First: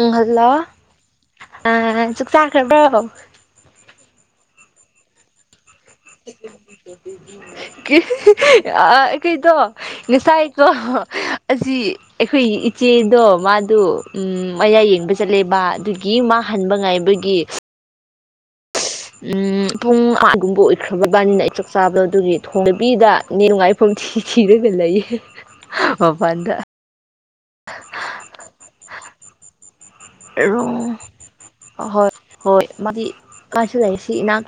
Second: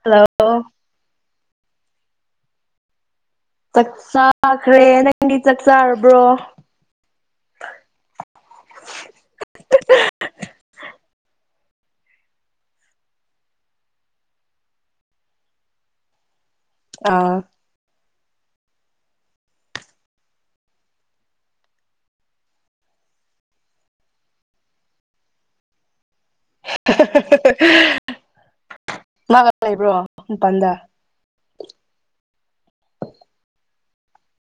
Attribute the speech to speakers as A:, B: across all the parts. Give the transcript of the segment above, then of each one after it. A: ꯎꯝ hello ꯑ ꯆꯥꯛ ꯆꯥꯈ꯭ꯔꯕꯣ
B: ꯆꯥꯛ ꯆꯥꯈ꯭ꯔꯦ ꯅꯪꯗꯤ ꯆꯥꯛꯆꯥꯥ
A: [unintelligible] ꯑꯥ ꯑꯩꯈꯣꯏꯗꯣ ꯉꯁꯥꯏ ꯗꯣ ꯑꯁꯤ ꯑꯩꯈꯣꯏ ꯏꯆꯦꯗꯣ ꯃꯥꯗꯨ ꯎꯝ ꯃꯌꯥ ꯌꯦꯡꯕ ꯆꯠꯂꯦꯕ ꯑꯗꯨ ꯒꯤ ꯃꯥꯥꯍꯟꯕ ꯉꯥꯏꯕꯒꯤ
B: ꯑꯥ
A: ꯎꯝ ꯄꯨꯡ ꯑꯃꯥꯒꯨꯝꯕ ꯑꯣꯏꯈ꯭ꯔꯕꯕꯥꯅꯤꯅ ꯑꯩ ꯆꯥꯛ ꯆꯥꯕꯗꯣ ꯑꯗꯨꯒꯤ ꯊꯣꯡꯗꯕꯤꯗ ꯅꯦ ꯉꯥꯏ ꯄꯨꯡꯊꯤ ꯊꯤꯔꯒ ꯂꯩꯌꯦ ꯃꯄꯥꯟꯗ
B: [unintelligible] ꯃꯥꯒ ꯂꯩꯕ꯭ꯔꯣ
A: ꯔꯣ
B: ꯃꯄꯥꯟꯗ
A: ꯑ ꯍꯣꯏ ꯍꯣꯏ ꯃꯥꯗꯤ ꯃꯥꯁꯨ ꯂꯩ ꯁꯤ ꯏꯅꯥꯛ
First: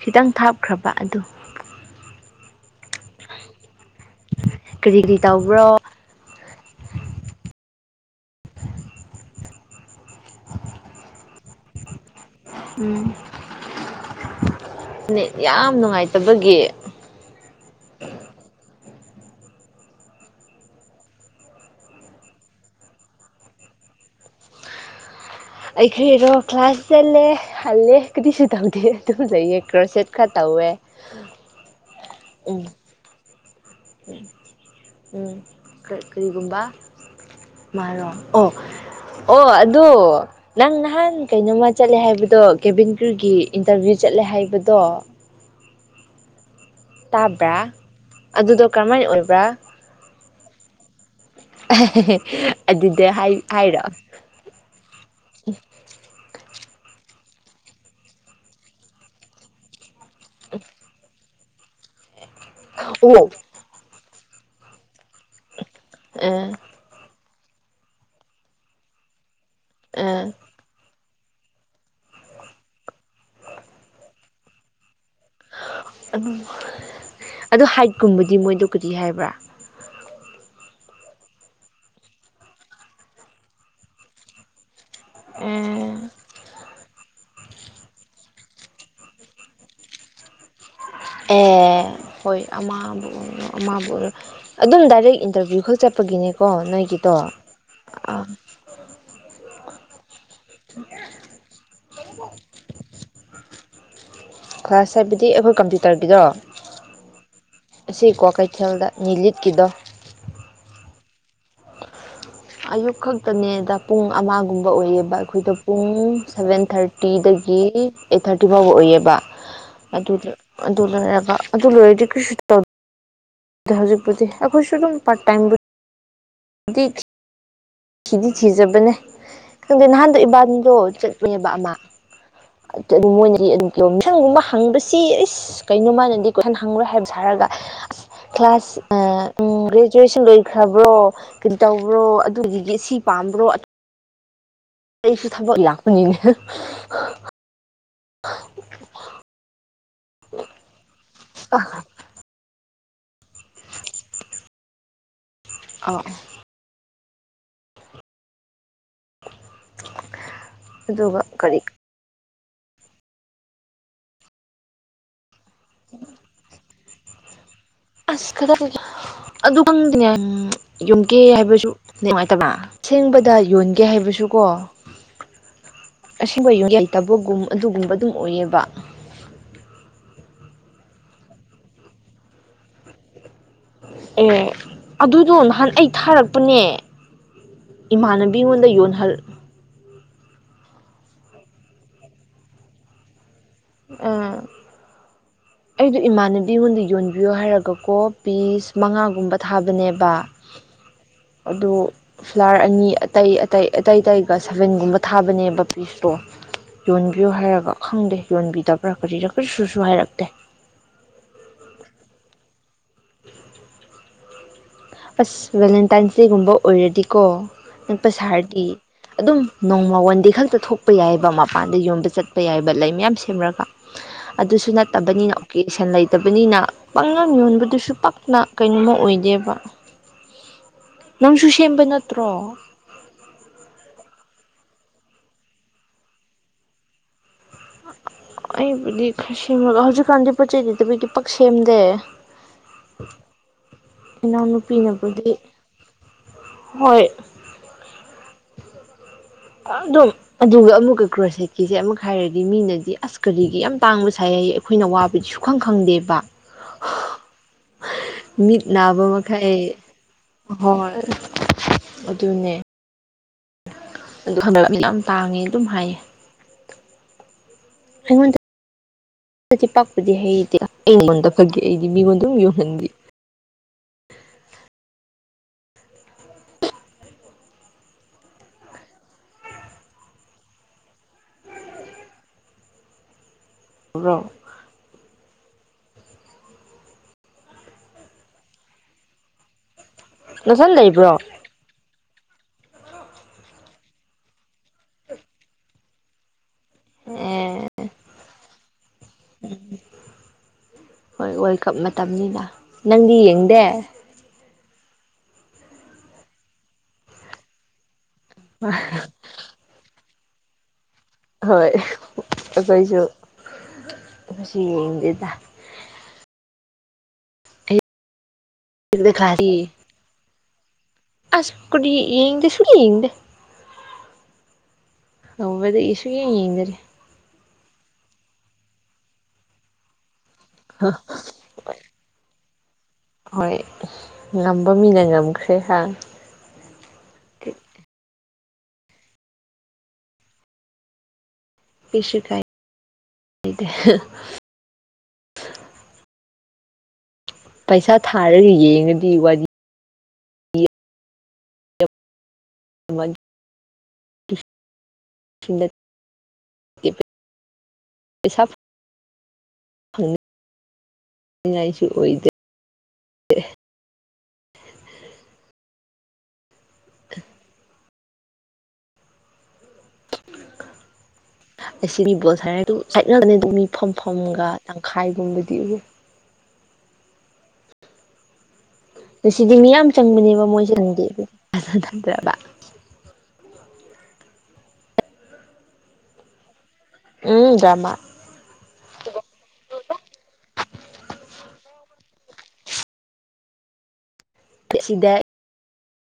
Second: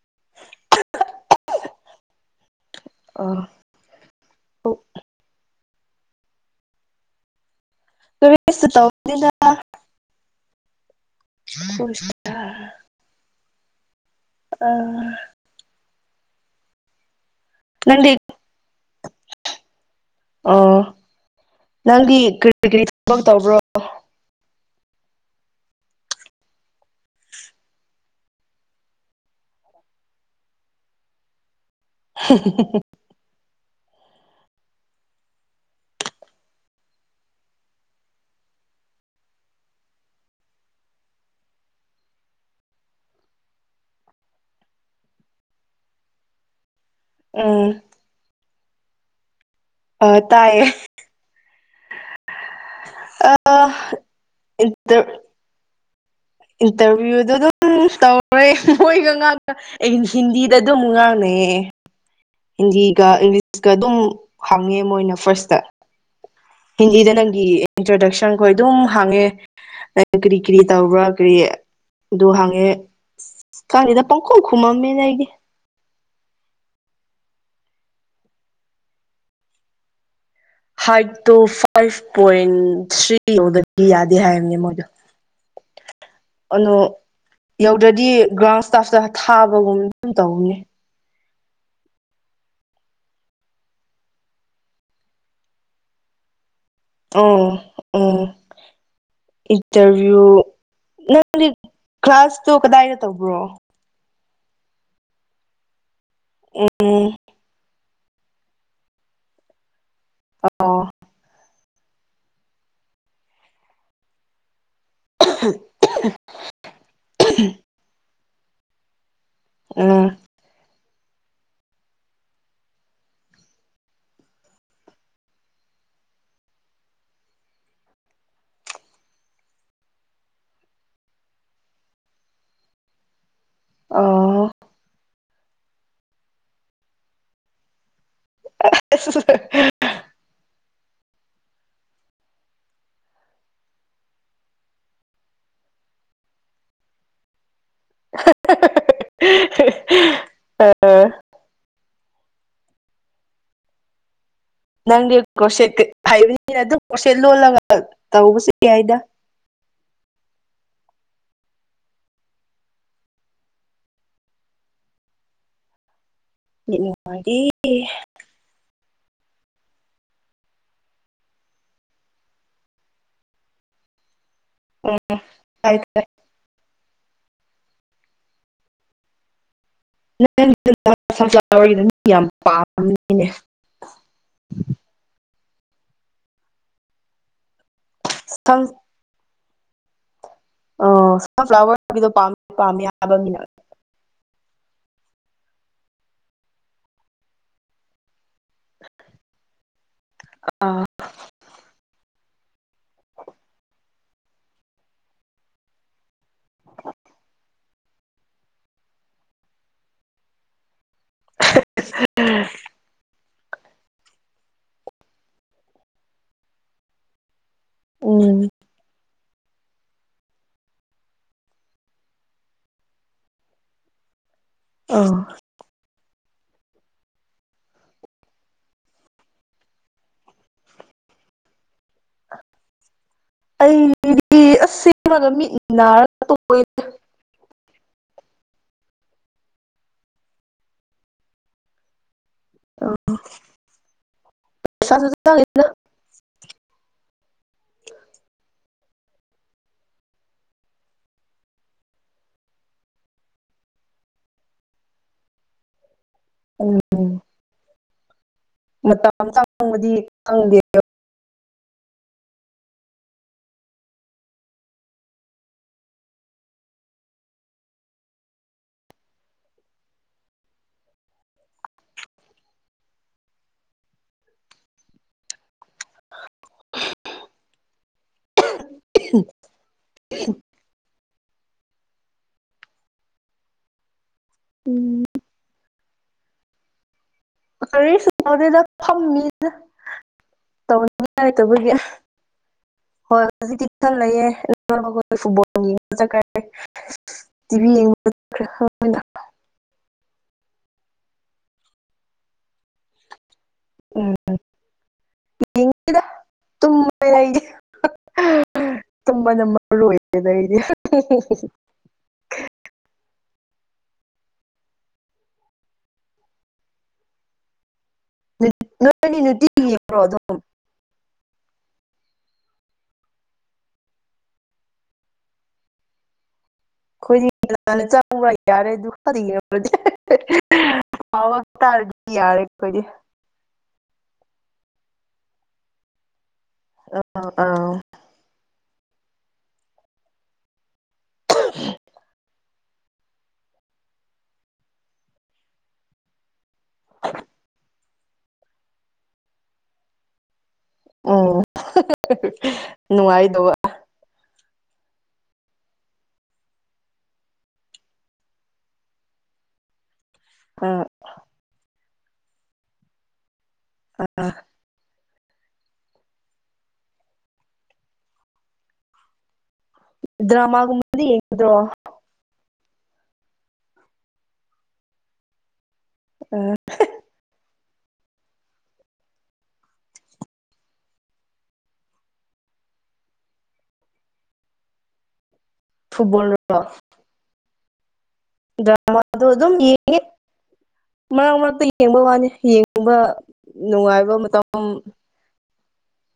A: ꯈꯤꯇꯪ ꯊꯥꯞꯈ꯭ꯔꯕ ꯑꯗꯨ
B: ꯑꯣ
A: ꯀꯔꯤꯒꯤ ꯇꯧꯕ꯭ꯔꯣ
B: ꯀꯔꯤꯁꯨ ꯇꯧꯗꯦꯗ [unintelligible]
A: ꯎꯝ
B: ꯑ
A: ꯅꯦꯠ ꯌꯥꯝ ꯅꯨꯡꯉꯥꯏꯇꯕꯒꯤ
B: ꯅꯪꯗꯤ ꯑꯣ ꯅꯪꯗꯤ ꯀꯔꯤ ꯀꯔꯤ ꯊꯕꯛ ꯇꯧꯕ꯭ꯔꯣ
A: ꯑꯩꯈꯣꯏꯔꯣ ꯀ꯭ꯂꯥꯁ ꯆꯠꯂꯦ ꯍꯜꯂꯦ ꯀꯔꯤꯁꯨ ꯇꯧꯗꯦ ꯑꯗꯨꯝ ꯂꯩꯌꯦ ꯀ꯭ꯔꯣꯁꯦꯠ ꯈꯔ ꯇꯧꯋꯦ
B: [unintelligible]
A: ꯎꯝ ꯎꯝ ꯀꯔꯤ ꯀꯔꯤꯒꯨꯝꯕ ꯃꯥꯔꯣ ꯑꯣ ꯑꯣ ꯑꯗꯨ ꯅꯪ ꯅꯍꯥꯟ ꯀꯩꯅꯣꯝꯃ ꯆꯠꯂꯦ ꯍꯥꯏꯕꯗꯣ ꯀꯦꯕꯤꯟ ꯀ꯭ꯔꯤꯎꯒꯤ ꯏꯟꯇꯔꯚꯤꯌꯨ ꯆꯠꯂꯦ ꯍꯥꯏꯕꯗꯣ ꯇꯥꯕ꯭ꯔꯥ
B: ꯎꯝ
A: ꯑꯗꯨꯗꯣ ꯀꯔꯝꯍꯥꯏꯅ ꯑꯣꯏꯕ꯭ꯔꯥ
B: ꯑ ꯇꯥꯏꯌꯦ
A: [unintelligible] ꯑꯗꯨꯗꯤ ꯍꯥꯏ
B: ꯑꯥ
A: ꯍꯥꯏꯔꯣ
B: [unintelligible] ꯏꯟꯇꯔꯚꯤꯌꯨꯗꯣ ꯑꯗꯨꯝ ꯇꯧꯔꯦ ꯃꯣꯏꯒ ꯉꯥꯡꯅ ꯑꯩ ꯍꯤꯟꯗꯤꯗ ꯑꯗꯨꯝ ꯉꯥꯡꯅꯩꯌꯦ ꯍꯤꯟꯗꯤꯒ
A: ꯑꯣ
B: ꯏꯪꯂꯤꯁꯀ ꯑꯗꯨꯝ ꯍꯪꯉꯦ ꯃꯣꯏꯅ ꯐꯥꯔꯁꯇ
A: ꯑꯦ
B: ꯍꯤꯟꯗꯤꯗ ꯅꯪꯒꯤ ꯏꯟꯇ꯭ꯔꯗꯛꯁꯟꯈꯣꯏ ꯑꯗꯨꯝ ꯍꯥꯡꯉꯦ
A: ꯑ
B: [unintelligible] ꯀꯔꯤ ꯀꯔꯤ ꯇꯧꯕ꯭ꯔꯥ ꯀꯔꯤ ꯑꯗꯨ ꯍꯥꯡꯉꯦ ꯈꯪꯗꯦꯗ ꯄꯪꯈꯨꯝ ꯈꯨꯝꯃꯝꯃꯦꯅ ꯑꯩꯗꯤ
A: [unintelligible] ꯑꯗꯣ ꯍꯥꯏꯠꯀꯨꯝꯕꯗꯤ ꯃꯣꯏꯗꯣ ꯀꯔꯤ ꯍꯥꯏꯕ꯭ꯔꯥ
B: ꯍꯥꯏꯠꯇꯣ ꯐꯥꯏꯚ ꯄꯣꯏꯟ ꯊ꯭ꯔꯤ ꯌꯧꯗꯗꯤ ꯌꯥꯗꯦ ꯍꯥꯏꯕꯅꯦ ꯃꯣꯏꯗꯣ ꯑꯅꯣ ꯌꯧꯗ꯭ꯔꯗꯤ ꯒ꯭ꯔꯥꯎꯟ ꯏꯁꯇꯥꯐꯇ ꯊꯥꯕꯒꯨꯝꯕ ꯑꯗꯨꯝ ꯇꯧꯅꯦ
A: ꯑꯦ ꯍꯣꯏ ꯑꯃꯥꯕꯨ ꯑꯣ ꯑꯃꯕꯨ ꯑꯣꯏꯔꯣ ꯑꯗꯨꯝ ꯗꯥꯏꯔꯦꯛ ꯏꯟꯇꯔꯚꯤꯌꯨ ꯈꯛ ꯆꯠꯄꯒꯤꯅꯦꯀꯣ ꯅꯣꯏꯒꯤ
B: ꯎꯡ ꯎꯡ ꯏꯟꯇꯔꯚ꯭ꯌꯨ ꯅꯪꯗꯤ ꯀ꯭ꯂꯥꯁꯇꯨ ꯀꯗꯥꯏꯗ ꯇꯧꯕ꯭ꯔꯣ
A: ꯀꯂꯥ꯭ꯁ ꯍꯥꯏꯕꯗꯤ ꯑꯩꯈꯣꯏ ꯀꯝꯄ꯭ꯌꯨꯇꯔꯒꯤꯗꯣ
B: ꯎꯝ
A: ꯑꯁꯤ ꯀ꯭ꯋꯥꯛꯀꯩꯊꯦꯜꯗ ꯅꯤꯂꯤꯠꯀꯤꯗꯣ
B: ꯑꯣ
A: ꯑꯌꯨꯛ ꯈꯛꯇꯅꯦꯗ ꯄꯨꯡ ꯑꯃꯒꯨꯝꯕ ꯑꯣꯏꯌꯦꯕ ꯑꯩꯈꯣꯏꯗꯣ ꯄꯨꯡ ꯁꯚꯦꯟ ꯊꯥꯔꯇꯤꯗꯒꯤ ꯑꯩꯠ ꯊꯥꯔꯇꯤ ꯐꯥꯎꯕ ꯑꯣꯏꯌꯦꯕ
B: ꯎꯝ
A: ꯑꯗꯨꯗ ꯑꯗꯨ ꯂꯣꯏꯔꯒ ꯑꯗꯨ ꯂꯣꯏꯔꯗꯤ ꯀꯩꯁꯨ ꯇꯧ ꯍꯧꯖꯤꯛꯄꯨꯗꯤ ꯑꯩꯈꯣꯏꯁꯨ ꯑꯗꯨꯝ ꯄꯥꯔꯠ ꯇꯥꯏꯝ ꯗꯤꯁ ꯊꯤꯗꯤ ꯊꯤꯖꯕꯅꯦ ꯈꯪꯗꯦ ꯅꯍꯥꯟꯗꯣ ꯏꯕꯥꯟꯗꯣ ꯆꯠꯄꯥꯅꯦꯕꯥ ꯑꯃ ꯑꯗꯨꯝ ꯃꯣꯏꯅꯗꯤ ꯑꯗꯨꯝ ꯀꯣꯏꯁꯥꯟꯒꯨꯝꯕ
B: ꯑꯣ
A: ꯍꯪꯕꯁꯤ ꯑꯩꯁ ꯀꯩꯅꯣ ꯃꯥꯥꯟꯅꯗꯤ ꯀꯣꯏꯁꯟ ꯍꯪꯉꯥꯔꯣꯏ ꯍꯥꯏꯕ ꯁꯥꯔꯒꯥ ꯑꯁ ꯀ꯭ꯂꯥꯁ ꯑꯥ ꯎꯝ ꯒ꯭ꯔꯦꯖꯨꯋꯦꯁꯟ ꯂꯣꯏ ꯈꯔꯕꯣ ꯀꯩꯗꯧꯕꯔꯣ ꯑꯗꯨꯒꯤꯗꯤ ꯁꯤ ꯄꯥꯝꯕ꯭ꯔꯣ ꯑꯩꯁꯨ ꯊꯕꯛ ꯂꯥꯛꯄꯅꯤꯅꯦ [unintelligible] [unintelligible]
B: ꯅꯪꯗꯤ ꯀꯣꯔꯁꯦꯠ ꯍꯩꯕꯅꯤꯅ ꯑꯗꯨꯝ ꯀ꯭ꯔꯣꯁꯦꯠ ꯂꯣꯜꯂꯒ ꯇꯧꯕꯁꯨ ꯌꯥꯏꯗ
A: ꯑꯗꯨꯒ ꯀꯔꯤ [unintelligible]
B: [unintelligible]
A: ꯑꯁ ꯈꯛꯇ ꯑꯗꯨ ꯈꯪꯗꯦꯅꯦ ꯌꯨꯝꯒꯦ ꯍꯥꯏꯕꯁꯨ ꯅꯨꯡꯉꯥꯏꯇꯕ꯭ꯔ ꯁꯦꯡꯕꯗ ꯌꯣꯟꯒꯦ ꯍꯥꯏꯕꯁꯨ ꯀꯣ
B: ꯎꯝ ꯇꯥꯏ ꯇꯥꯏ
A: ꯑꯁꯦꯡꯕ ꯌꯦꯟꯂꯩꯇꯕꯥꯒꯨꯝ ꯑꯗꯨꯒꯨꯝꯕ ꯑꯗꯨꯝ ꯑꯣꯏꯌꯦꯕ
B: ꯅꯪꯅ ꯁꯦꯝꯕꯥ ꯁꯟꯐ꯭ꯂꯥꯋꯔꯒꯤꯗꯣ ꯃꯤꯅ ꯌꯥꯝ ꯄꯥꯝꯕꯅꯤꯅꯦ
A: ꯑꯦ ꯑꯗꯨꯗꯣ ꯅꯍꯥꯟ ꯑꯩ ꯊꯥꯔꯛꯄꯅꯦ
B: ꯁꯟ
A: ꯏꯃꯥꯟꯅꯕꯤꯉꯣꯟꯗ ꯌꯣꯟꯍꯜ
B: ꯑꯣ ꯁꯟꯐ꯭ꯂꯥꯋꯔꯒꯤꯗꯣ ꯄꯥꯝ ꯄꯥꯝꯃꯦ ꯍꯥꯏꯕ ꯃꯤꯅ
A: ꯑꯥ ꯑꯩꯗꯣ ꯏꯃꯥꯟꯅꯕꯤ ꯉꯣꯟꯗ ꯌꯣꯟꯕꯤꯌꯣ ꯍꯥꯏꯔꯒꯀꯣ ꯄꯤꯁ ꯃꯉꯥꯒꯨꯝꯕ ꯊꯥꯕꯅꯦꯕ
B: ꯑꯥ
A: ꯑꯗꯨ ꯐ꯭ꯂꯥꯔ ꯑꯅꯤ ꯑꯇꯩ ꯑꯇꯩ ꯑꯇꯩ ꯑꯇꯩꯒ ꯁꯚꯦꯟꯒꯨꯝꯕ ꯊꯥꯕꯅꯦꯕ ꯄꯤꯁꯇꯣ ꯌꯣꯟꯕꯤꯌꯣ ꯍꯥꯏꯔꯒ ꯈꯪꯗꯦ ꯌꯣꯟꯕꯤꯗꯕ꯭ꯔꯥ ꯀꯔꯤꯔꯥ ꯀꯔꯤꯁꯨꯁꯨ ꯍꯥꯏꯔꯛꯇꯦ
B: [unintelligible]
A: [inaudible] ꯑꯁ ꯕꯦꯂꯦꯟꯇꯥꯏꯟꯁ ꯗꯦꯒꯨꯝꯕ ꯑꯣꯏꯔꯗꯤꯀꯣ ꯅꯛꯄ
B: ꯎꯝ
A: ꯁꯥꯔꯗꯤ ꯑꯗꯨꯝ ꯅꯣꯡꯃ ꯋꯥꯟꯗꯦ ꯈꯛꯇ ꯊꯣꯛꯄ ꯌꯥꯏꯕ ꯃꯄꯥꯟꯗ ꯌꯣꯟꯕ ꯆꯠꯄ ꯌꯥꯏꯕ ꯂꯩ ꯃꯌꯥꯝ ꯁꯦꯝꯔꯒ ꯑꯗꯨꯁꯨ
B: ꯑꯥ
A: ꯅꯠꯇꯕꯅꯤꯅ ꯀꯦꯁꯟ ꯂꯩꯇꯕꯅꯤꯅ ꯄꯥꯛꯌꯣꯟ ꯌꯣꯟꯕꯗꯨꯁꯨ ꯄꯛꯅ ꯀꯩꯅꯣꯝꯃ ꯑꯣꯏꯗꯦꯕ ꯅꯪꯁꯨ ꯁꯦꯝꯕ ꯅꯠꯇ꯭ꯔꯣ
B: ꯑꯩꯗꯤ ꯑꯁ ꯁꯦꯝꯃꯒ ꯃꯤꯠ ꯅꯥꯔꯒ ꯇꯣꯛꯏꯗ
A: ꯑꯩꯕꯨꯗꯤ ꯈꯔ ꯁꯦꯝꯃꯒ ꯍꯧꯖꯤꯛꯀꯥꯟꯗꯤ ꯄꯣꯠ ꯆꯩ ꯂꯩꯇꯕꯒꯤ ꯄꯛ ꯁꯦꯝꯗꯦ ꯏꯅꯥꯎ
B: ꯄꯩꯁꯥꯁꯨ
A: ꯅꯨꯄꯤꯅꯕꯨꯗꯤ
B: ꯆꯪꯉꯦꯗ
A: ꯍꯣꯏ ꯑꯗꯨꯝ ꯑꯗꯨꯒ ꯑꯃꯨꯛꯀ ꯀ꯭ꯔꯣꯁꯦꯠꯀꯤꯁꯦ ꯑꯃꯨꯛ ꯍꯥꯏꯔꯗꯤ ꯃꯤꯅꯗꯤ ꯑꯁ ꯀꯔꯤꯒꯤ ꯌꯥꯝ ꯇꯥꯡꯕ ꯁꯥꯏ ꯍꯥꯏꯌꯦ ꯑꯩꯈꯣꯏꯅ ꯋꯥꯕꯗꯤ ꯁꯨꯈꯪ ꯈꯪꯗꯦꯕ
B: ꯎꯝ
A: ꯃꯤꯠ ꯅꯥꯕ
B: ꯃꯇꯝ
A: ꯃꯈꯩ
B: ꯆꯪꯕꯗꯤ ꯈꯪꯗꯦ
A: ꯍꯣꯏ ꯑꯗꯨꯅꯦ ꯑꯗꯨ ꯍꯟꯗꯛ ꯃꯤ ꯌꯥꯝ ꯇꯥꯡꯉꯦ ꯑꯗꯨꯝ ꯍꯥꯏꯌꯦ ꯑꯩꯉꯣꯟꯗꯄꯗꯤ ꯍꯩꯇꯦ ꯑꯩꯉꯣꯟꯗ ꯐꯒ ꯑꯩꯗꯤ ꯃꯤꯉꯣꯟꯗ ꯑꯗꯨꯝ ꯌꯣꯟꯍꯟꯒꯤ
B: [unintelligible]
A: [unintelligible]
B: ꯎꯝ ꯀꯔꯤꯁꯨ ꯇꯧꯗꯦꯗ ꯐꯝꯃꯤꯗ
A: ꯅꯊꯟ ꯂꯩꯕ꯭ꯔꯣ
B: ꯇꯕꯒꯤ ꯍꯣꯏ ꯍꯨꯖꯤꯛꯇꯤ ꯏꯊꯟ ꯂꯩꯌꯦ [unintelligible] ꯐꯨꯠꯕꯣꯜ ꯌꯦꯡ [unintelligible] ꯇꯤꯚꯤ
A: ꯑꯦ
B: ꯌꯦꯡꯕ [unintelligible]
A: [inaudible] ꯍꯣꯏ ꯋꯥꯔꯜ ꯀꯞ ꯃꯇꯝꯅꯤꯅ ꯅꯪꯗꯤ ꯌꯦꯡꯗꯦ
B: ꯎꯝ ꯌꯦꯡꯗꯦꯗ ꯇꯨꯝꯃꯒ ꯂꯩꯒꯦ
A: [unintelligible]
B: ꯇꯨꯝꯕꯅ ꯃꯥꯔꯨ ꯑꯣꯏꯕꯅꯤꯗ ꯑꯩꯗꯤ
A: ꯍꯣꯏ ꯑꯩꯈꯣꯏꯁꯨ ꯉꯁꯤ ꯌꯦꯡꯗꯦꯗ
B: [unintelligible] ꯅꯨꯡꯇꯤꯒꯤ ꯌꯦꯡꯕ꯭ꯔꯣ ꯑꯗꯨꯝ
A: [unintelligible] ꯑꯁ ꯈꯨꯗꯤ ꯌꯦ ꯌꯦꯡꯗꯦ ꯁꯨꯡꯌꯦꯡ ꯌꯦꯡꯗꯦ ꯇꯧꯕꯗꯩ ꯑꯩ ꯁꯨꯌꯦꯡ ꯌꯦꯡꯗꯥꯔꯤ
B: ꯑꯩꯈꯣꯏꯗꯤ ꯅꯍꯥꯟꯅ ꯆꯪꯕ ꯌꯥꯔꯦ [unintelligible] [unintelligible] ꯇꯥꯔꯗꯤ ꯌꯥꯔꯦ ꯑꯈꯣꯏꯗꯤ
A: ꯍꯣꯏ ꯉꯝꯕ ꯃꯤꯅ ꯉꯝꯈ꯭ꯔꯦ ꯍꯥ
B: [unintelligible] ꯑꯥꯎ [inaudible]
A: ꯀ꯭ꯔꯤꯁꯨ ꯀꯥꯏ [unintelligible] ꯄꯩꯁꯥ ꯊꯥꯔꯒ ꯌꯦꯡꯉꯗꯤ ꯋꯥꯔꯤ
B: ꯎꯝ ꯅꯨꯡꯉꯥꯏꯗꯧꯕ
A: [unintelligible] ꯄꯩꯁꯥ ꯐꯪꯅ
B: ꯑꯥ
A: ꯅꯤꯡꯉꯥꯏꯁꯨ ꯑꯣꯏꯗꯦ [unintelligible]
B: ꯑꯥ ꯑꯥ
A: [inaudible]
B: ꯗ꯭ꯔꯥꯃ ꯒꯨꯝꯕꯗꯤ ꯌꯦꯡꯗ꯭ꯔꯣ
A: ꯑꯁꯤ ꯃꯤ ꯕꯣꯜ ꯁꯔꯗꯨ ꯆꯠꯅꯕꯅꯦ ꯑꯗꯨꯝ ꯃꯤ ꯐꯝꯐꯝꯒ ꯇꯪꯈꯥꯏꯒꯨꯝꯕꯗꯤ
B: ꯑꯣ
A: ꯑꯁꯤꯗꯤ ꯃꯤ ꯌꯥꯝ ꯆꯟꯕꯅꯦꯕ ꯃꯣꯏ [unintelligible]
B: ꯐꯨꯠꯕꯣꯜꯔꯣ
A: ꯎꯝ ꯗ꯭ꯔꯥꯃꯥ
B: ꯗ꯭ꯔꯥꯃꯗꯣ ꯑꯗꯨꯝ ꯌꯦꯡꯉꯦ ꯃꯔꯛ ꯃꯔꯛꯇꯥ ꯌꯦꯡꯕ ꯋꯥꯅꯤ ꯌꯦꯡꯕ ꯅꯨꯡꯉꯥꯏꯕ ꯃꯇꯝ
A: ꯑꯁꯤꯗ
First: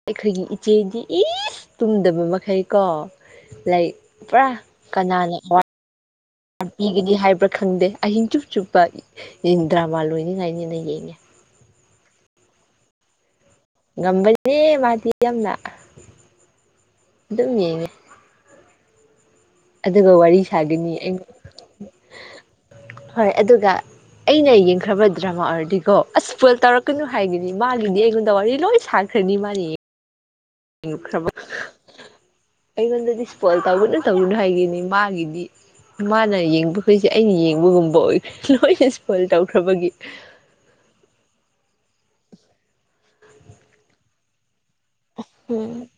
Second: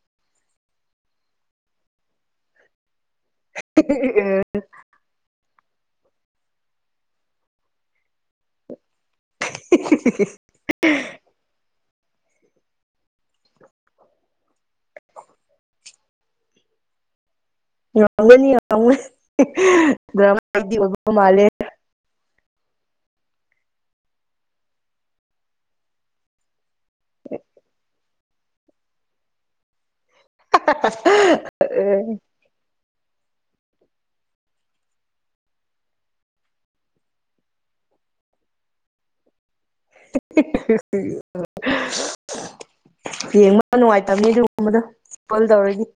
A: ꯑꯩꯈꯣꯏꯒꯤ ꯏꯆꯦꯗꯤ ꯏꯁ ꯇꯨꯝꯗꯕ ꯃꯈꯩ ꯀꯣ ꯂꯩ ꯄ꯭ꯔꯥ ꯀꯅꯥꯅ ꯋꯥ ꯄꯤꯒꯅꯤ ꯍꯥꯏꯕ꯭ꯔꯥ ꯈꯪꯗꯦ ꯑꯍꯤꯡ ꯆꯨꯞ ꯆꯨꯞꯄ ꯌꯦꯡ ꯗ꯭ꯔꯥꯃ ꯂꯣꯏꯅꯤꯡꯉꯥꯏꯅꯤꯅ ꯌꯦꯡꯉꯦ ꯉꯝꯕꯅꯦ ꯃꯥꯗꯤ ꯌꯥꯝꯅ ꯑꯗꯨꯝ ꯌꯦꯡꯉꯦ
B: [unintelligible]
A: ꯑꯗꯨꯒ
B: ꯗ꯭ꯔꯥꯃ
A: ꯋꯥꯔꯤ
B: ꯑꯦꯗꯤꯛ
A: ꯁꯥꯒꯅꯤ
B: ꯑꯣꯏꯕ ꯃꯥꯂꯦ
A: ꯍꯣꯏ ꯑꯗꯨꯒ ꯑꯩꯅ ꯌꯦꯡꯈ꯭ꯔꯥꯕ ꯗ꯭ꯔꯃꯥ ꯑꯣꯏꯔꯗꯤꯀꯣ ꯑꯁ ꯐꯣꯜ ꯇꯧꯔꯛ ꯀꯩꯅꯣ ꯍꯥꯏꯒꯅꯤ ꯃꯥꯂꯤꯅꯦ ꯑꯩꯉꯣꯟꯗ ꯋꯥꯔꯤ ꯂꯣꯏ ꯁꯥꯈ꯭ꯔꯅꯤ ꯃꯥꯅꯦ ꯉꯈ꯭ꯔꯕ ꯑꯩꯉꯣꯟꯗꯗꯤ ꯏꯁꯄꯣꯏꯂ ꯇꯧꯒꯅ ꯇꯧꯒꯅꯨ ꯍꯥꯏꯒꯅꯤ ꯃꯥꯒꯤꯗꯤ ꯃꯥꯅ ꯌꯦꯡꯕꯈꯣꯏꯁꯦ ꯑꯩꯅ ꯌꯦꯡꯕꯒꯨꯝꯕ ꯑꯣꯏꯈ꯭ꯔꯦ ꯂꯣꯏꯅ ꯏꯁꯐꯄꯣꯏꯜ ꯇꯧꯈ꯭ꯔꯕꯒꯤ
B: [unintelligible] ꯌꯦꯡꯕ ꯅꯨꯡꯉꯥꯏꯇꯕꯅꯤ ꯑꯗꯨꯒꯨꯝꯕꯗ
A: ꯑꯝ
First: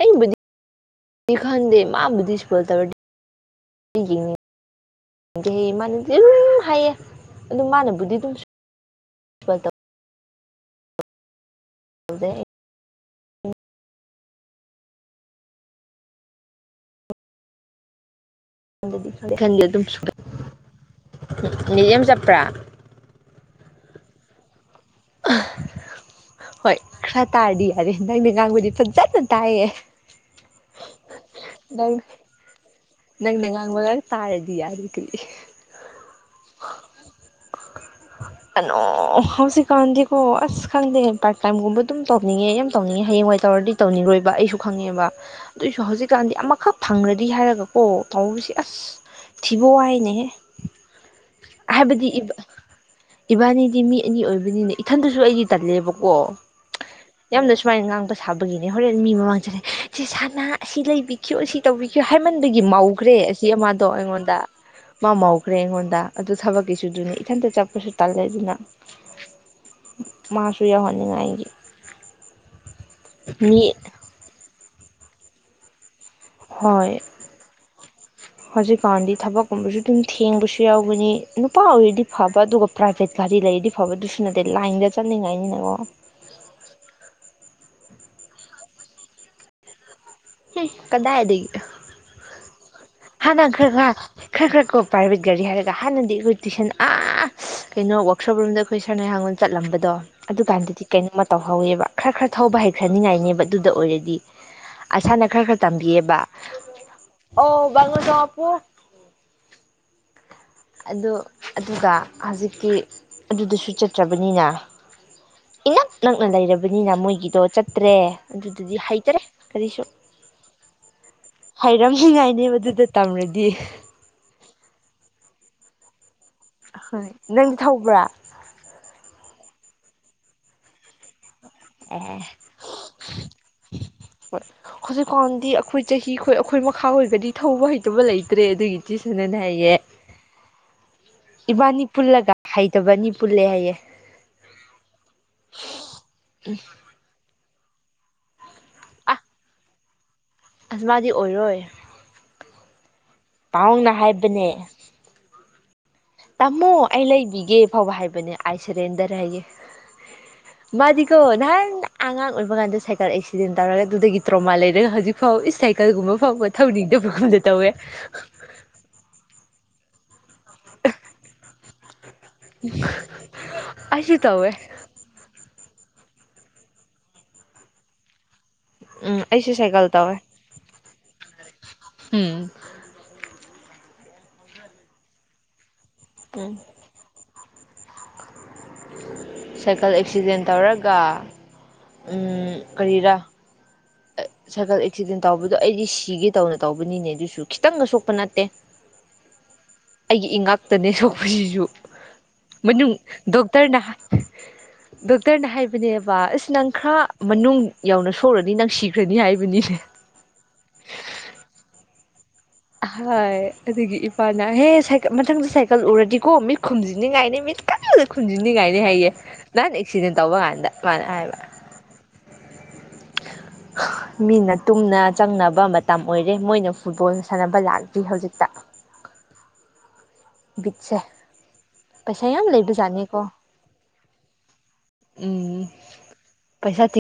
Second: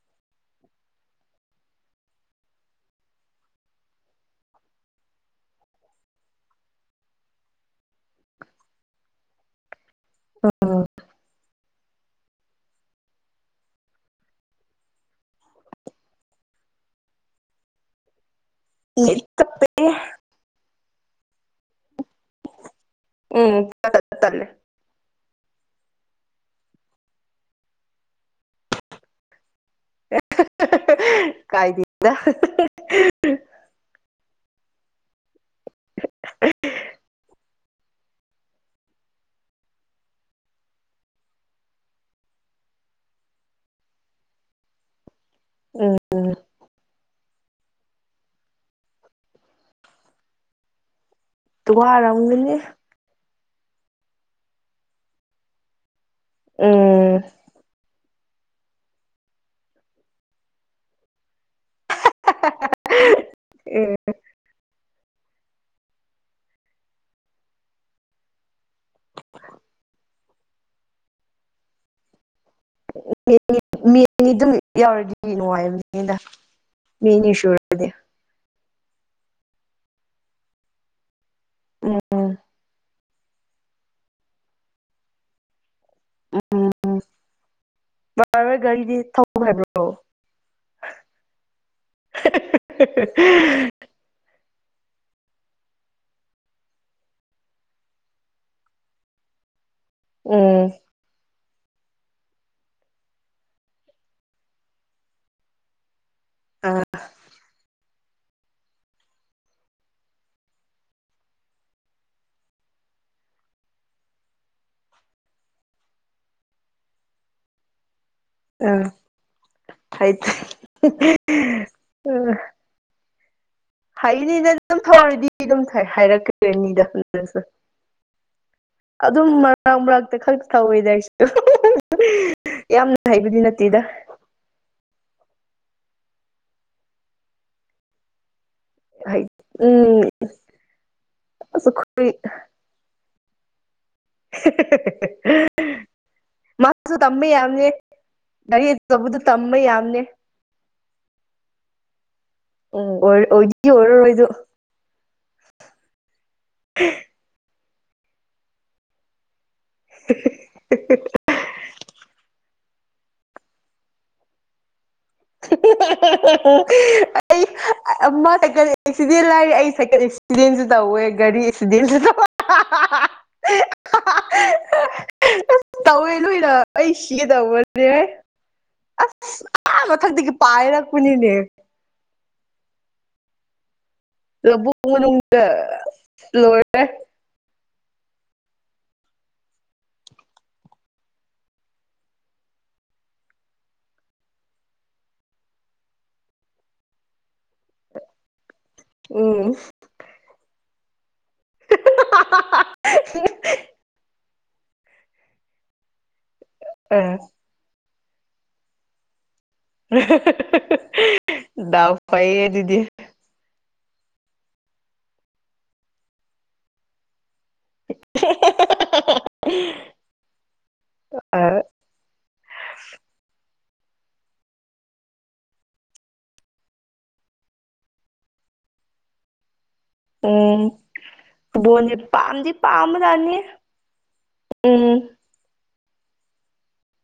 A: ꯑꯩꯕꯨꯗꯤꯗꯤ ꯈꯟꯗꯦ ꯃꯥꯕꯨꯗꯤ ꯏꯁꯄꯣꯏꯜ ꯇꯧꯔꯗꯤ ꯑꯩ ꯌꯦꯡ ꯂꯤꯃꯜꯂꯤ ꯍꯥꯏꯌꯦ ꯑꯗꯨ ꯃꯥꯅꯕꯨꯗꯤ ꯑꯗꯨꯝ ꯁꯨꯄꯜ
B: [unintelligible]
A: ꯇꯧꯗꯦ ꯑꯩ
B: ꯅꯦꯠ
A: ꯈꯟꯗꯦ
B: ꯆꯞꯄꯦ
A: ꯑꯗꯨꯝ ꯅꯦꯠ ꯌꯥꯝ ꯆꯠꯄ꯭ꯔꯥ
B: ꯑꯝ ꯇꯜꯂꯦ
A: ꯍꯣꯏ ꯈꯔ ꯇꯥꯔꯗꯤ ꯌꯥꯔꯦ ꯅꯪꯩꯅ ꯉꯥꯡꯕꯗꯤ ꯐꯥꯖꯅ ꯇꯥꯏꯌꯦ
B: ꯀꯥꯏꯗꯦꯗ
A: ꯅꯪꯅꯦ ꯉꯥꯡꯕ ꯒꯛ ꯇꯥꯔꯗꯤ ꯌꯥꯔꯦ ꯀꯩ [unintelligible] ꯑꯅꯣ ꯍꯧꯖꯤꯛꯀꯥꯟꯗꯤꯀꯣ ꯑꯁ ꯈꯪꯗꯦ ꯄꯥꯔꯠꯇ ꯇꯥꯏꯝꯒꯨꯝꯕ ꯑꯗꯨꯝ ꯇꯧꯅꯤꯡꯉꯦ ꯌꯥꯝ ꯇꯧꯅꯤꯡꯉꯦ ꯍꯥꯌꯦꯡꯋꯥꯏ ꯇꯧꯔꯗꯤ ꯇꯧꯅꯤꯡꯔꯣꯏꯕ ꯑꯩꯁꯨ ꯈꯪꯉꯦꯕ ꯑꯗꯨꯑꯣꯏꯁꯨ
B: ꯎꯝ
A: ꯍꯧꯖꯤꯛꯀꯥꯟꯗꯤ ꯑꯃꯥꯈꯛ ꯐꯪꯉ꯭ꯔꯗꯤ ꯍꯥꯏꯔꯒꯀꯣ ꯇꯧꯕꯁꯤ ꯑꯁ ꯊꯤꯕ ꯍꯥꯏꯅꯦꯍꯦ
B: ꯨ ꯋꯥꯔꯝꯒꯅꯤ
A: ꯏꯕꯥꯟꯅꯤꯗꯤ ꯃꯤ ꯑꯅꯤ ꯑꯣꯏꯕꯅꯤꯅ ꯏꯊꯟꯗꯁꯨ ꯑꯩꯗꯤ ꯇꯜꯂꯦꯕꯀꯣ
B: ꯑꯝ
A: ꯌꯥꯝꯅ ꯁꯨꯃꯥꯏꯟꯅ ꯉꯥꯡꯕ ꯁꯥꯕꯒꯤꯅꯦ ꯍꯣꯔꯦꯟ ꯃꯤ ꯃꯃꯥꯡ ꯆꯠꯂ ꯆꯦ ꯁꯟꯅ ꯑꯁꯤ ꯂꯩꯕꯤ ꯁꯤ ꯇꯧꯕꯤꯈꯤꯕꯣ ꯍꯥꯏꯃꯟꯕꯒꯤ ꯃꯧꯈ꯭ꯔꯦ ꯑꯁꯤ ꯑꯃꯗꯣ ꯑꯩꯉꯣꯟꯗ ꯃꯥ ꯃꯧꯈ꯭ꯔꯦ ꯑꯩꯉꯣꯟꯗ ꯑꯗꯨ ꯊꯥꯕꯛꯀꯤꯁꯨ ꯀꯤꯗꯨꯅꯤ ꯏꯊꯟꯇ ꯆꯠꯄꯁꯨ ꯇꯜꯂꯦ ꯑꯗꯨꯅ ꯃꯥꯁꯨ ꯌꯥꯎꯍꯟꯅꯤꯡꯉꯥꯏꯒꯤ ꯃꯤ
B: ꯅꯤ ꯑꯗꯨꯝ ꯌꯥꯎꯔꯗꯤ ꯅꯨꯡꯉꯥꯏꯕ ꯗ
A: ꯍꯣꯏ
B: ꯃꯤ ꯑꯅꯤ ꯁꯨꯔꯗꯤ
A: ꯍꯧꯖꯤꯛꯀꯥꯟꯗꯤ ꯊꯥꯕꯛꯀꯨꯝꯕꯁꯨ ꯑꯗꯨꯝ ꯊꯦꯡꯕꯁꯨ ꯌꯥꯎꯒꯅꯤ ꯅꯨꯄꯥ ꯑꯣꯏꯔꯗꯤ
B: ꯎꯝ
A: ꯐꯕ ꯑꯗꯨꯒ ꯄ꯭ꯔꯥꯏꯚꯦꯠ ꯒꯥꯔꯤ ꯂꯩꯔꯗꯤ ꯐꯕ ꯑꯗꯨꯁꯨ ꯅꯠꯇꯦ ꯂꯥꯏꯟꯗ ꯆꯠꯅꯤꯡ ꯉꯥꯏꯅꯤꯅꯀꯣ
B: ꯎꯝ [unintelligible] ꯒꯥꯔꯤꯗꯤ ꯊꯧꯕ ꯍꯩꯕ꯭ꯔꯣ
A: ꯍꯩ ꯀꯗꯥꯏꯗꯒꯤ ꯍꯥꯟꯅ ꯈꯔ
B: [unintelligible]
A: ꯈꯔ ꯈꯔ ꯈꯔ ꯀꯣ ꯄ꯭ꯔꯥꯏꯚꯦꯠ ꯒꯥꯔꯤ ꯍꯥꯏꯔꯒ ꯍꯥꯟꯅꯗꯤ ꯑꯩꯈꯣꯏ ꯇꯨꯏꯁꯟ ꯑꯥ ꯀꯩꯅꯣ ꯋꯥꯛꯁꯣꯞ ꯔꯨꯝꯝꯗ ꯑꯩꯈꯣꯏ ꯁꯔꯅꯩꯍꯥꯡꯂꯣꯝ ꯆꯠꯂꯝꯕꯗꯣ
B: ꯎꯝ
A: ꯑꯗꯨꯀꯥꯟꯗꯗꯤ ꯀꯩꯅꯣꯝꯃ ꯇꯧꯍꯧꯋꯦꯕ ꯈꯔ ꯈꯔ ꯊꯧꯕ ꯍꯩꯈ꯭ꯔꯅꯤꯡꯉꯥꯏꯅꯦꯕ ꯑꯗꯨꯗ ꯑꯣꯏꯔꯗꯤ ꯁꯔꯅ ꯈꯔ ꯈꯔ ꯇꯝꯕꯤꯌꯦꯕ
B: ꯑ
A: ꯑꯣ [unintelligible] ꯑꯗꯣ ꯑꯗꯨꯒ ꯍꯧꯖꯤꯛꯇꯤ ꯑꯗꯨꯗꯁꯨ ꯆꯠꯇ꯭ꯔꯕꯅꯤꯅ ꯏꯅꯛ ꯅꯛꯅ ꯂꯩꯔꯕꯅꯤꯅ ꯃꯣꯏꯒꯤꯗꯣ ꯆꯠꯇ꯭ꯔꯦ ꯑꯗꯨꯗꯗꯤ
B: ꯑ
A: ꯍꯩꯇ꯭ꯔꯦ ꯀꯔꯤꯁꯨ
B: ꯍꯩꯇꯦ
A: ꯍꯩꯔꯝꯃꯤ ꯉꯥꯏꯅꯦ ꯑꯗꯨꯏꯗꯨ ꯇꯝꯔꯗꯤ
B: ꯍꯥꯏꯅꯤ ꯅꯪ ꯑꯗꯨꯝ ꯊꯧꯔꯗꯤ ꯑꯗꯨꯝ ꯍꯥꯏꯔꯛꯀꯅꯤꯗ
A: ꯍꯣꯏ
B: ꯅꯪꯁꯨ
A: ꯅꯪꯗꯤ ꯊꯧꯕ꯭ꯔꯥ
B: ꯑꯗꯨꯝ ꯃꯔꯛ ꯃꯔꯛꯇ ꯈꯛ ꯇꯧꯋꯤꯗ ꯑꯩꯁꯨ
A: ꯑꯦ
B: ꯌꯥꯝꯅ ꯍꯩꯕꯗꯤ ꯅꯠꯇꯦꯗ
A: ꯍꯣꯏ ꯍꯧꯖꯤꯛꯀꯥꯟꯗꯤ ꯑꯩꯈꯣꯏ ꯆꯍꯤ ꯈꯣꯏ ꯑꯩꯈꯣꯏ ꯃꯈꯥ ꯑꯣꯏꯕꯗꯤ ꯒꯥꯔꯤ ꯊꯧꯕ ꯍꯩꯇꯕ ꯂꯩꯇ꯭ꯔꯦ ꯑꯗꯨꯒꯤ
B: ꯍꯥꯏ
A: ꯏꯆꯦꯁꯅꯅꯦ ꯍꯥꯏꯌꯦ
B: ꯎꯝ ꯑꯁ
A: ꯏꯕꯥꯅꯤ
B: ꯑꯩꯈꯣꯏ
A: ꯄꯨꯜꯂꯒ ꯍꯩꯇꯕꯅꯤ ꯄꯨꯜꯂꯦ ꯍꯥꯏꯌꯦ
B: ꯃꯥ ꯁꯨ ꯇꯝꯕ ꯌꯥꯝꯅꯦ ꯒꯥꯔꯤ ꯑꯆ
A: ꯑꯥ
B: ꯆꯧꯕꯗ ꯇꯝꯕ ꯌꯥꯝꯅꯤ
A: ꯑꯣꯏꯔꯣꯏ
B: ꯑꯣ ꯑꯣꯏ
A: ꯄꯥꯎꯅ ꯍꯥꯏꯕꯅꯦ
B: ꯑꯣꯏꯔꯔꯣꯏꯗꯨ
A: ꯇꯥꯃꯣ ꯑꯩ ꯂꯩꯕꯤꯒꯦ ꯐꯥꯎꯕ ꯍꯥꯏꯕꯅꯦ ꯑꯥꯏꯁ ꯁꯤꯂꯤꯟꯗꯔ ꯍꯥꯏꯒꯦ ꯃꯥꯗꯤ ꯅꯍꯥꯟ ꯑꯉꯥꯡ ꯑꯣꯏꯕ ꯀꯥꯟꯗ ꯁꯥꯏꯀꯜ ꯑꯦꯛꯁꯤꯗꯦꯟ ꯇꯧꯔꯒ ꯑꯗꯨꯗꯒꯤ ꯇꯔꯣꯃꯥ ꯂꯩꯔꯒ ꯍꯧꯖꯤꯛ ꯐꯧ ꯏ ꯁꯥꯏꯀꯜꯒꯨꯝꯕ ꯐꯥꯎꯕ ꯊꯧꯅꯤꯡꯗꯕꯒꯨꯝꯕꯗ
B: ꯑꯩ
A: ꯇꯧꯋꯦ
B: ꯑꯃ ꯁꯥꯏꯀꯜ ꯑꯦꯛꯁꯤꯗꯦꯟ ꯂꯥꯏꯔꯤ ꯑꯩ ꯁꯥꯏꯀꯜ ꯑꯦꯛꯁꯤꯗꯦꯟꯁꯨ ꯇꯧꯋꯦ ꯒꯥꯔꯤ ꯑꯦꯛꯁꯤꯗꯦꯟꯁꯨ ꯇꯧꯋꯦ
A: ꯑꯩꯁꯨ ꯇꯧꯋꯦ
B: ꯑꯁ ꯇꯧꯋꯦ ꯂꯣꯏꯅ ꯑꯩ ꯁꯤꯒꯤ ꯇꯧꯕꯅꯦ
A: ꯎꯝ ꯑꯩꯁꯦ ꯁꯥꯏꯀꯦꯜ ꯇ
B: ꯄꯥꯏꯔꯛꯄꯅꯤ
A: ꯎꯝ
B: ꯂꯧꯕꯨꯛ ꯃꯅꯨꯡꯗ
A: ꯎꯝ
B: ꯂꯣꯏꯔꯦ
A: ꯁꯥꯏꯀꯜ ꯑꯦꯛꯁꯤꯗꯦꯟ ꯇꯧꯔꯒ ꯀꯔꯤꯔ ꯁꯥꯏꯀꯜ ꯑꯦꯛꯁꯤꯗꯦꯟ ꯇꯧꯕꯗꯣ ꯑꯩꯗꯤ ꯁꯤꯒꯦ ꯇꯧꯅ ꯇꯧꯕꯅꯤꯅꯦ ꯑꯗꯨꯁꯨ ꯈꯤꯇꯪꯒ ꯁꯣꯛꯄ ꯅꯠꯇꯦ
B: ꯎꯝ
A: ꯑꯩꯒꯤ ꯏꯉꯥꯛꯇꯅꯦ ꯁꯣꯛꯄꯁꯤꯁꯨ ꯃꯅꯨꯡ ꯗꯣꯛꯇꯔꯅ ꯗꯣꯛꯇꯔꯅ ꯍꯥꯏꯕꯅꯦꯕ ꯑꯁ ꯅꯪ ꯈꯔ
B: ꯑꯥ
A: ꯃꯅꯨꯡ ꯌꯧꯅ ꯁꯣꯛꯂꯅꯤ ꯅꯪ ꯁꯤꯈ꯭ꯔꯅꯤ ꯍꯥꯏꯕꯅꯤꯅꯦ
B: ꯗꯎ ꯐꯥꯏꯌꯦ ꯑꯗꯨꯗꯤ
A: ꯍꯥꯏ ꯑꯗꯨꯒꯤ ꯏꯄꯥꯅꯍꯦ ꯃꯊꯪꯗ ꯁꯥꯏꯀꯜ ꯎꯔꯗꯤꯀꯣ ꯃꯤꯠ ꯈꯨꯝꯖꯤꯟꯅꯤꯡꯉꯥꯏꯅꯤ ꯃꯤꯠ ꯀꯟꯕꯗ ꯈꯨꯟꯖꯤꯟꯅꯤꯡꯉꯥꯏꯅꯤ ꯍꯥꯏꯌꯦ ꯅꯍꯟ ꯑꯦꯛꯁꯤꯗꯦꯟ ꯇꯧꯕ ꯀꯥꯟꯗ ꯃꯥꯅ ꯍꯥꯏꯕ
B: ꯑꯥ [unintelligible]
A: ꯃꯤꯅ ꯇꯨꯝꯅ ꯆꯪꯅꯕ ꯃꯇꯝ ꯑꯣꯏꯔꯦ ꯃꯣꯏꯅ ꯐꯨꯠꯕꯣꯜ ꯁꯥꯟꯅꯕ ꯂꯥꯛꯇ꯭ꯔꯤ ꯍꯧꯖꯤꯛꯇ
B: ꯎꯝ
A: ꯕꯤꯠꯁꯦ
B: ꯐꯕꯣꯟꯅꯦ
A: ꯄꯩꯁꯥ ꯌꯥꯝ
B: ꯄꯥꯝꯗꯤ ꯄꯥꯝꯕ
A: ꯂꯩꯕꯖꯥꯠꯅꯤꯀꯣ
B: ꯖꯥꯠꯅꯤ ꯎꯝ
A: ꯎꯝ ꯄꯩꯁꯥ